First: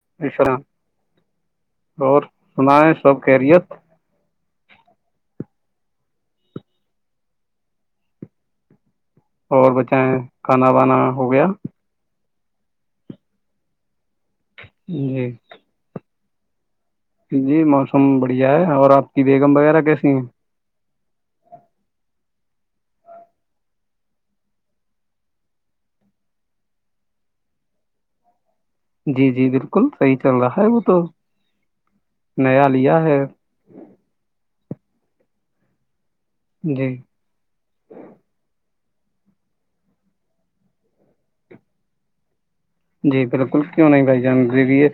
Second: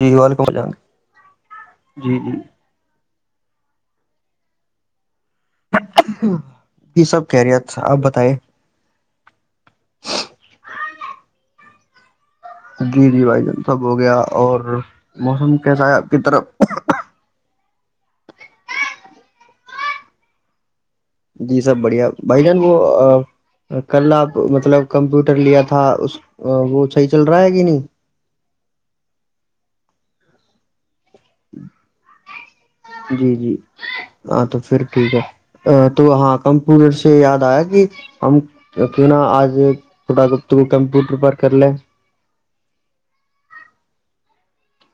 جی وعلیکم اشرا [inaudible] جی اور جی سنائیں سب کیریت یہ سب کہہریے آپ بتے اور بچہ کھانا وانا ہو گیا جی جی بھائی جان سب ہو گیا اور جی موسم کیسا کتھر [inaudible] جی موسم بڑھیا ہے اور آپ کی بیگم وغیرہ کیسی ہیں جی سب بڑھیا بھائی جان وہ کل آپ مطلب کمپیوٹر لیا تھا اس وہ صحیح چل رہا ہے کہ نہیں جی جی بالکل صحیح چل رہا ہے وہ تو نیا لیا ہے جی جی ہاں تو پھر ٹھیک ہے تو ہاں جی کمپٹر سے یاد آیا کہ ہم کیوں نا آج تھوڑات کمپیوٹر پر کر لے جی بالکل کیوں نہیں بھائی جان یہ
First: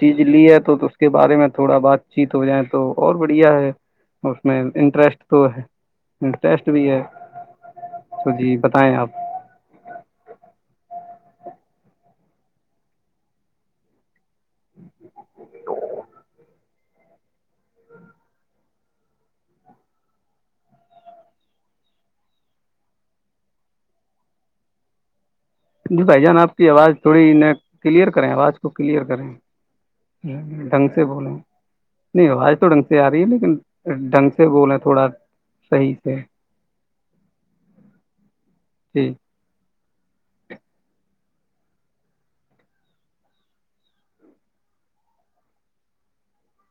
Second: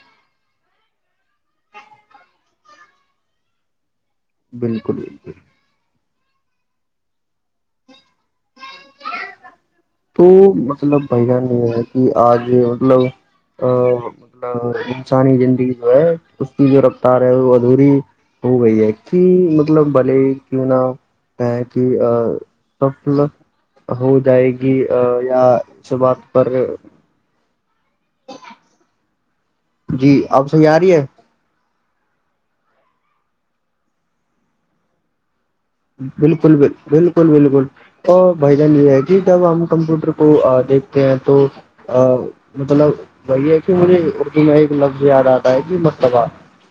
چیز لی ہے تو تو اس کے بارے میں تھوڑا بات چیت ہو جائےیں تو اور بڑھیا ہے اس میں بالکل انٹرسٹ بالکل تو ہے انٹرسٹ بھی ہے تو جی بتائیں آپ تو مطلب بھائی جان یہ ہے کہ آج مطلب ا انسانی زندگی جو ہے اس کی جو رفتار ہے وہ ادھوری ہو گئی ہے کہ مطلب بھلے کیوں نہ ہے کہ سفل ہو جائے گی [inaudible] جی بھائی جان آپ کی آواز تھوڑی ن کلیئر کریں آواز کو کلیئر کریں جی آپ صیح آ ڈھنگ رہی ہے سے بولیں نہیں آوج تو ڈھنگ سے آ رہی ہے لیکن ڈھنگ سے بولے تھوڑا صحیح سے بالکل ب بالکل بالکل اور بھائی جان یہ ہے جی کہ تب ہم کمپیوٹر کو دیکھتے ہیں تو مطلب وہی ہے کہ مجھے اردو میں ایک لفظ یاد آتا ہے کہ مرلبہ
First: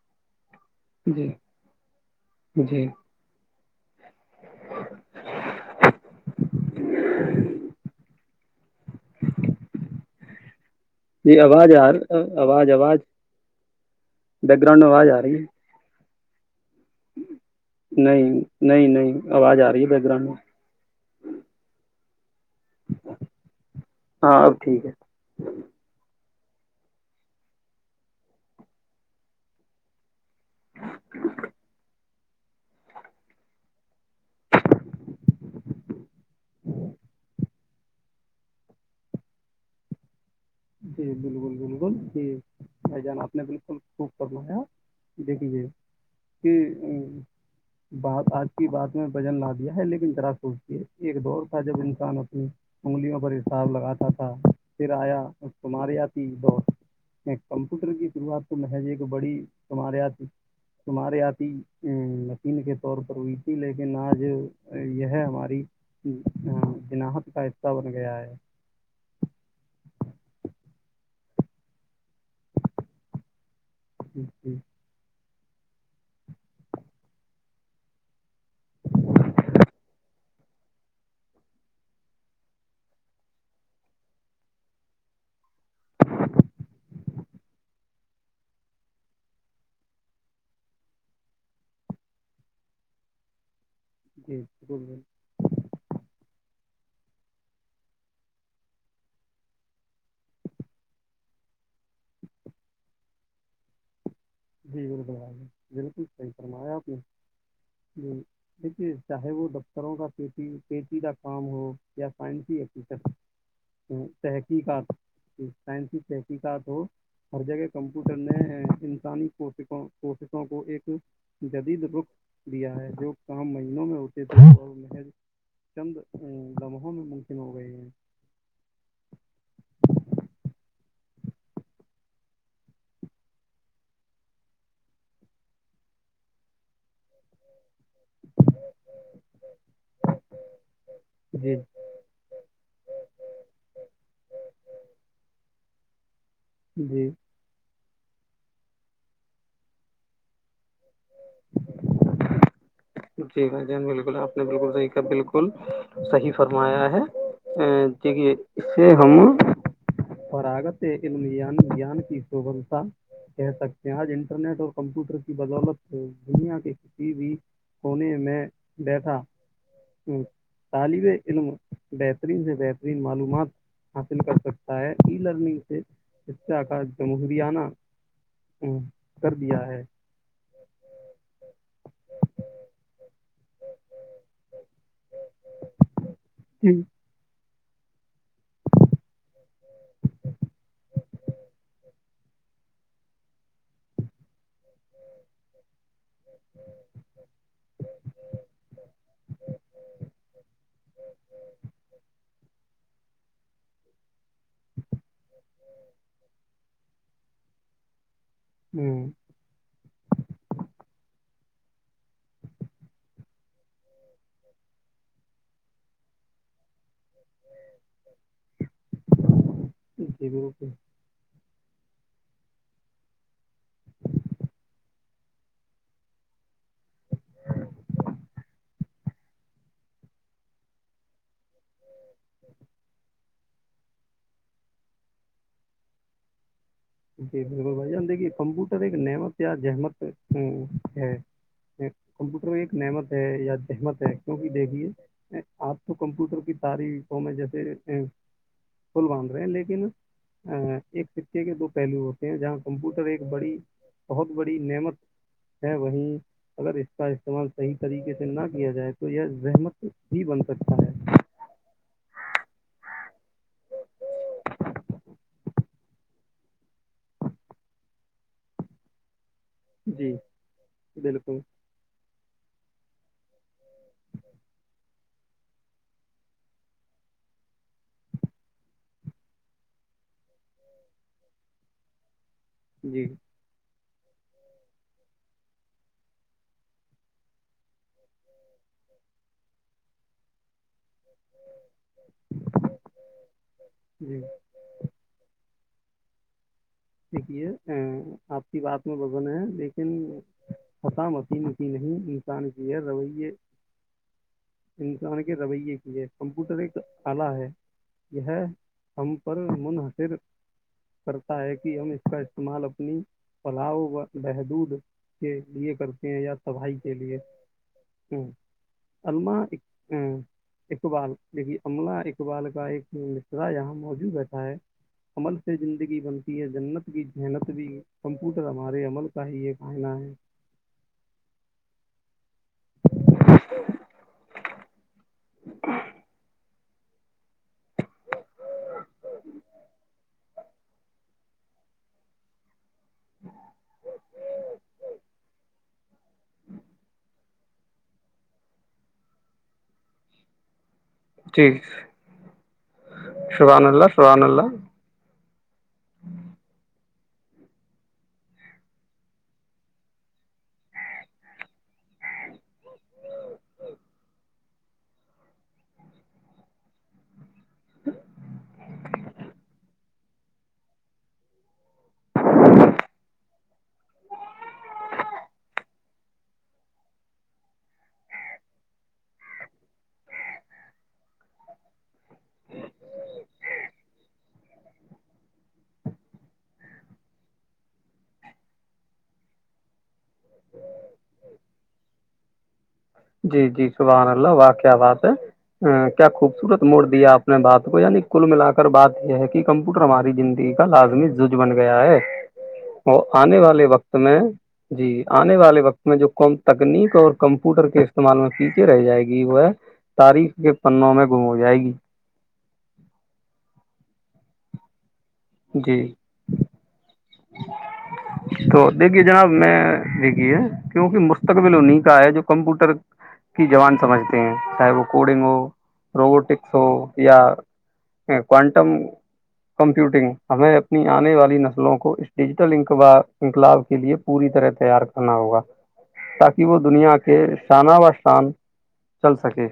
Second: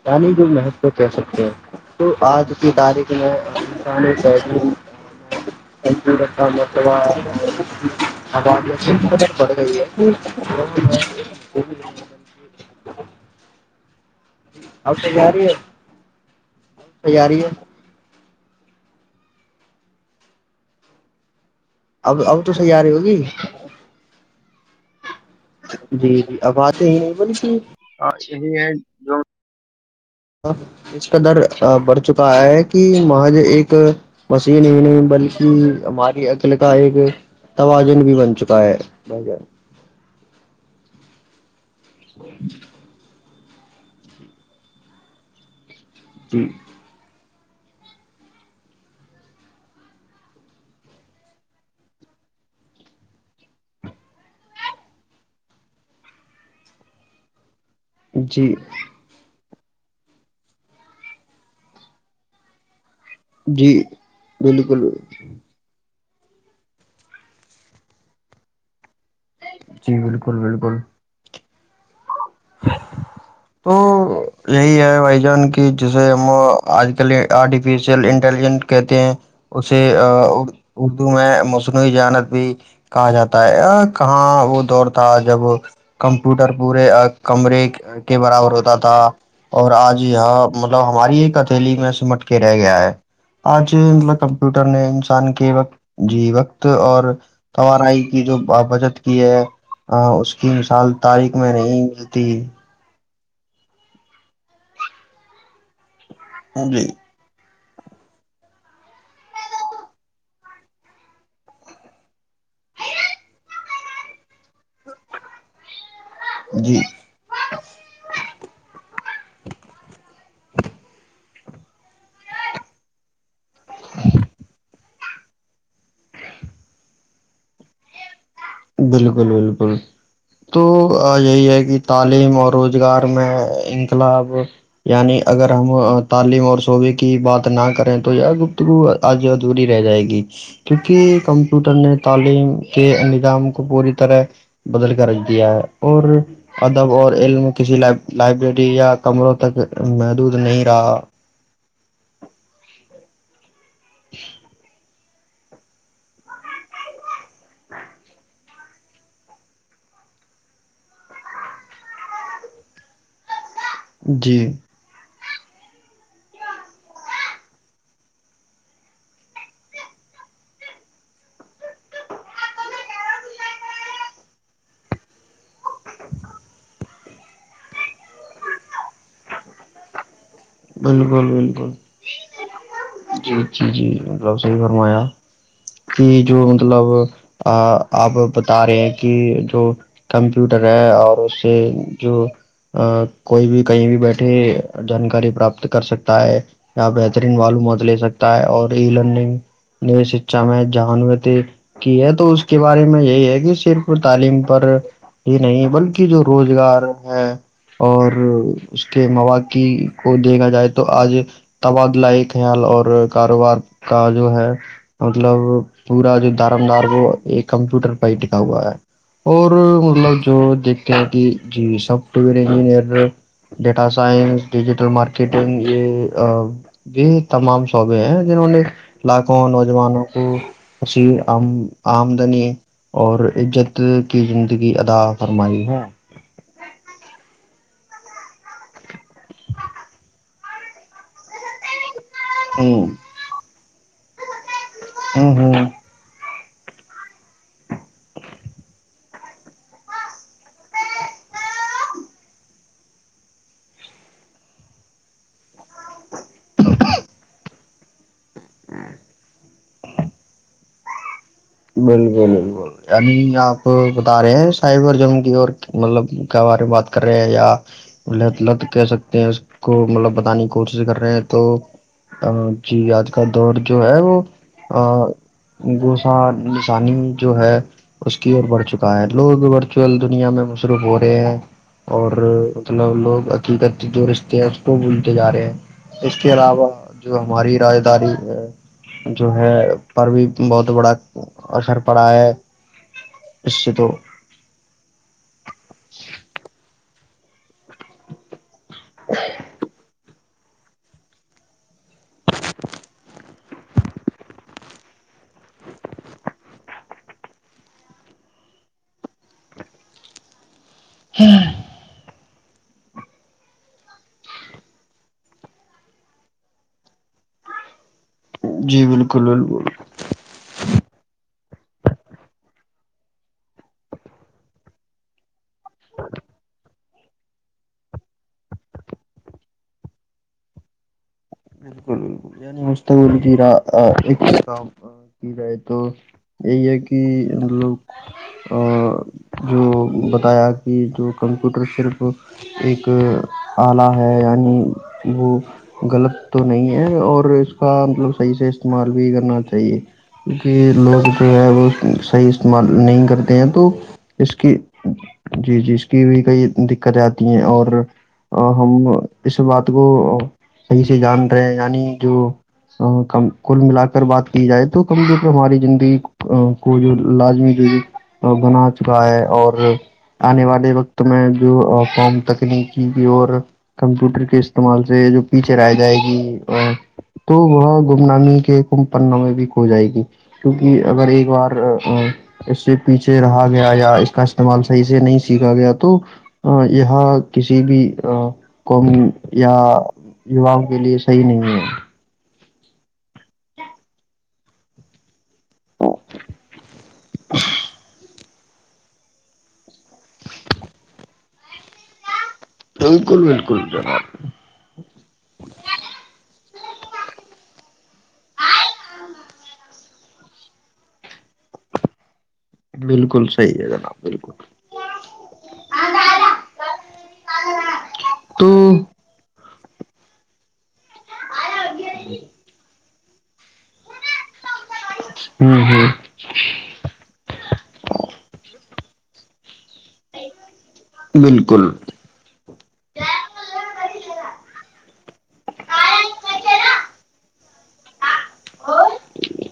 یعنی جو م کو کہہ جی سکتے ہیں تو آج کی جی تاریخ میں ک رت اتباد جی آوازار آواز آواز بیک گراؤنڈ میں آواز آ رہی ہے تیاری ہے نہیں نہیں نہیں آواز آ رہی ہے د گھر میں ا تسے آارے ہوگی ہاں اب ٹھیک ہے جی جی اب بات یہی نہیں بلی کہ یہی ہے جو ہ اس کا در بڑھ چکا ہے کہ مج ایک مسیین ہی نہیں بلکہ ہمارے ال کاائے گ توجن بھی بن چکا ہے جی بالکل بالکل ن ج نہیں جانا نے بالکل خوب فرمایا دیک دیجے جی ا بات آج کی بات میں وجن لا دیا ہے لیکن ذرا سوچتی ایک دور تھا جب انسان اپنی انگلیوں پر حساب لگاتا تھا پھر آیا تماریے آتی بہت کمپیوٹر کی شروعات جی تو محضی ایک بڑی تمہارے آتیھی تمہارے آتی ہی ا مشین ک طور پر ہوئی تھی جی لیکن آج بالکل یہ ہے ہماری ہاں جناحت کا حصہ بن گیا ہے بالکل بالکل تو جی یہی ہے بھائی جان کی کہ جسے ہم آج کل آرٹیفیشیل انٹیلیجنٹ کہتے ہیں اسے اردو میں مصنوعی جانت بھی کہا جاتا ہے کہاں وہ دور تھا جب کمپیوٹر پورے کمرے کے برابر ہوتا تھا اور آج یہ مطلب ہماری ہی اتھیلی میں سمٹ کے رہ گیا ہے آج مطلب جی کمپیوٹر بالکل نے انسان کے وقت جی وقت اور توارائی کی جو بچت کی ہے اس کی مثال تاریخ میں نہیں م تین جی ب ب بالکل صحی فرمایا جی آپ نے جی دیکھیے چاہے وہ دفتروں کا پ پیٹی کا کام ہو یا سائنسیفیسر تحقیقات سائنسی تحقیقات جی ہو ہر جگہ کمپیوٹر نے انسانی کوشوں کوششوں کو ایک جدید رخ دیا ہے جو تو ہم مہینوں میں ہوتے تھے س میں چند گماہوں میں ممکن ہو گئے ہیں بالکل بالکل تو یہی ہے کہ تعلیم اور روزگار میں انقلاب یعنی اگر ہم تعلیم اور شعبے کی بات نہ کریں تو یا گپتگو آج ادھوری رہ جائے گی کیونکہ جی کمپیوٹر نے تعلیم کے پوری طرح بدل کر رکھ دیا ہے اور ادب جی اور علم کسی ل لائبریری یا کمروں تک محدود نہیں رہا [inaudible] جی بھائی جی آپ بک ج بالکل صحیح فرمایا ہے کی اس سے ہم فاگتان کی سبتا کہہ سکتے ہیں آج جی انٹرنیٹ اور کمپیوٹر کی بدولت سے دنیا کے کسی بھی ہونے میں بیٹٹھا طالب علم بہترین سے بہترین معلومات حاصل کر سکتا ہے ای لرننگ اس آ کا م ہریانہ کر دیا ہے بالکل بالکل جی جی جی مطلب صحیح فرمایا کہ جو مطلب آپ بتا رہے ہیں کہ جو کمپیوٹر ہے اور اس سے جو کوئی بھی کہیں بھی بیٹھے پراپت کر سکتا ہے یا بہترین معلوم مت لے سکتا ہے اور ای لرننگ ن شکھا میں جہانومتی کی ہے تو اس کے بارے میں یہی ہے کہ صرف تعلیم پر یہ نہیں بلکہ جو روزگار ہے اور اس ہوں کے مواق کی کو دیکھا جائے تو آج تبادلائی خیال اور کاروبار کا جو ہے مطلب پورا جو دارم دار وہ ایک کمپیوٹر پ ہی دٹکھا ہوا ہے اور مطلب جی جو بالکل دیکھتے ہیں کہ جی سب س انجر ڈیٹا سائنس ڈ ل مارکیٹنگ یہ یہ تمام شعبے ہیں جنہوں نے لاکھوں نوجوانوں کو اسام آمدنی اور عزت کی زندگی ادا فرمائی ہے جی بالکل بھائی جان د کی کمپوٹر ایک نعمت یا جحمت ا ہے کمپیوٹر ایک ہ نعمت ہے یا جحمت ہے کیونکہ دیکھیے ہ ہ آپ تو کمپیوٹر کی ساری ف میں جیسے پول باندھ رہے ہیں لیکن ا ایک سکے کے دو پلو ہوتے ہیں جہاں کمپیوٹر ایک بڑی بہت بڑی نعمت ہے وہیں اگر اس کا استعمال صحیح طریقے سے نہ کیا جائے تو یہ زحمت بھی بن سکتا ہے بالکل بالکل یعنی آپ بتا رہے ہیں سائبر جنگ کی اور مطلب کیا بارے میں بات کر رہے ہیں یا لت لت کہہ سکتے ہیں کو مطلب جی بتانے کی کوشش کر رہے ہیں بالکل تو جی آج کا دور جو ہے وہ گ انسانی جو ہے اس کی اور بڑھ چکا ہے لوگ ورچول دنیا میں مصروف ہو رہے ہیں اور اتنا جی لوگ عقیق جو رشتے ہیں اس کو بولتے جا رہے ہیں اس کے علاوہ جو ہماری راجداری ہے جو ہے پر بھی بہت بڑا اور سار پڑا ہے اس سے تو [inaudible] جی سکے ا آپ کی بات میں بزن ہے لیکن خسا م وسیم کی نہیں انسان کی ہے رویے انسان کے رویے کی ہے کمپیوٹر ایک آلہ ہے یہ ہم پر منحصر کرتا ہے کا استعمال اپنی پلاؤ وحدود کے لیے کرتے ہیں یا صفائی کے لیے ہ جی بالکل علمہ بالکل ا ہ اقبال دیکھی عملہ اقبال کا ایک مترا یہاں موجود رہتا ہے عمل زندگی بن جنت کی جحنت بھی کمپیوٹر ہمارے عمل کا ہی یہ آہناہ ہے بالکل بالکل یعنی مگ کا کی بائے تو یہ ہے کہ مطلب جو بتایا کہ جو کمپیوٹر صرف [inaudible] غلط تو نہیں ہے اور اس کا مطلب صحیح سے استعمال بھی کرنا چاہیے کیونکہ لوگ جو ہے جی وہ صحیح استعمال نہیں کرتے ہیں سبحان تو اللہ سبحان اس اللہ کی جی جی اس کی بھی کئی دق کر جاتی ہیں اور ہم اس بات کو صی سے جان رہے ہیں یعنی جو ک کل ملا کر بات کی جائے تو کمزور پہ ہماری زندگی کو جو لازمی بھی بنا چکا ہے اور آنے والے وقت میں جو فم تکنیکی اور کمپیوٹر کے استعمال سے جو پیچھ جائے گی تو وہ گم نامی کے کمب پنے بھی کھو جائے گی کیونکہ اگر ایک بار اس سے پیچھے رہا گیا یا اس کا استعمال صحیح سے نہیں سیکھا گیا تو یہ کسی بھی قوم یا یوؤں کے لیے صحیح نہیں ہے جی جی صبحان اللہ واقع بات ہے ہ کیا خوبصورت موڑ دیا آپ نے بات کو یعنی کل ملا کر بات یہ ہے کہ کمپیوٹر ہماری زندگی کا لازمی جج بن گیا ہے وہ بالکل آنے بالکل والے وقت جناب میں جی آنے والے وقت میں جو کم تکنیک اور کمپیوٹر کے پیچھے رہ جائے گی وہ ہے تاریخ کے پنوں میں گم ہو جائے گی بالکل صحی ہے جناب بالکل جی تو دیکھیے جناب میں بییکی ہے کیونکہ مستقبل انہیں کا ہے جو کمپیوٹر کی جوان سمجھتے ہیں چاہے وہ کوڈنگ ہو ہ ہ روبوٹکس ہو یا اکوانٹم ہو کمپیوٹنگ ہمیں اپنی آنے والی نسلوں کو بالکل اس ڈیجیٹل انقلاب کے لیے پوری طرح تیار کرنا ہوگا تاکہ وہ دنیا سے [unintelligible] ہاں چل سکے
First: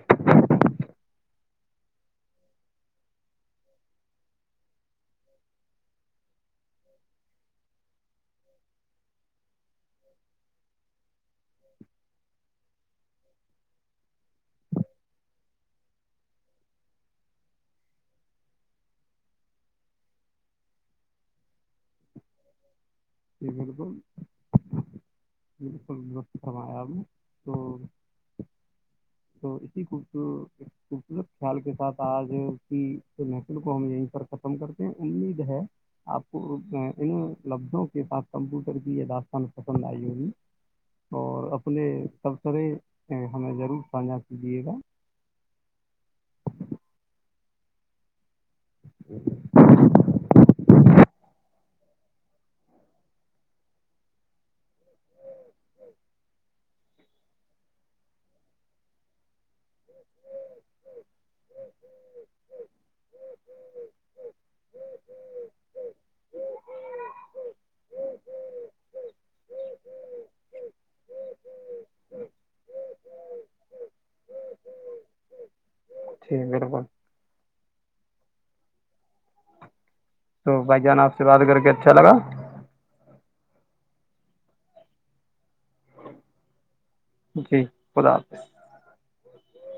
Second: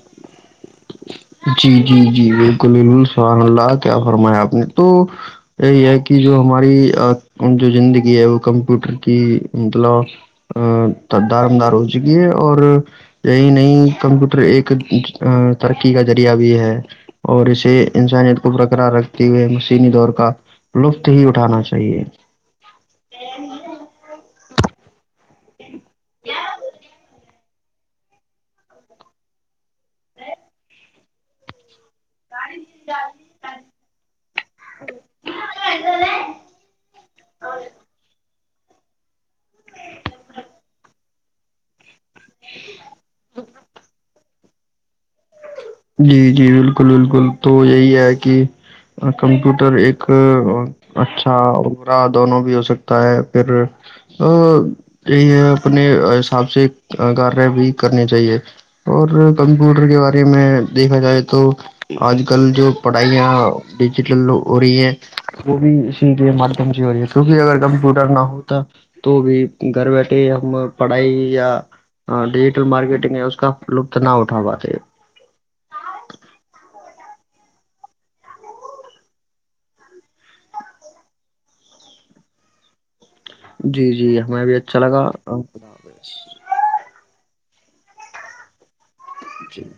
جی جی جی بالکل بالکل سبحان اللہ کیا فرمایا آپ نے تو یہی ہے کہ جو ہماری جو زندگی ہے وہ کمپیوٹر کی مطلب دارمدار ہو چکی ہے اور یہی نہیں کمپیوٹر ایکری تقی کا ذریعہ بھی ہے اور اسے انسانیت کو برقرار رکھتے ہوئے مسینی دور کا لطف ہی اٹھانا چاہیے [unintelligible] بالکل س آیا نے تو تو اسی خوبور خوبصورت خیال کے ساتھ [unintelligible] تج کی محقل کو ہم یہیں پر ختم کرتے ہیں امید ہے آپ کو ان لبظوں کمپیوٹر کی یہ داستان پسند آئی ہوگئی اور اپنے سبسرے ہمیں ضور سجا جبا [unintelligible] جی جی بالکل بالکل تو یہی ہے کہ کمپیوٹر ایک اچھا دونوں بھی ہو سکتا ہے پھر یہی ہے اپنے حساب سے کارر بھی کرنی چاہیے اور کمپیوٹر کے بارے میں دیکھا جائے تو آج کل جو پڑھائیاں ڈیجیٹل ہو رہی ہیں وہ بھی اسی کے مادھیم سے ہو رہی ہے کیونکہ اگر کمپیوٹر نہ ہوتا تو بھی گھر بیٹھے ہم پڑھائی یا ڈیجیٹل مارکیٹنگ اس کا لطت نہ اٹھا پاتے جی بالکل تو بھائی جان آپ سے بات کر کے اچھا لگا جی جی ہمیں بھی اچھا لگا الحمددلہ حافظ جی خدا حافظ جی [unintelligible]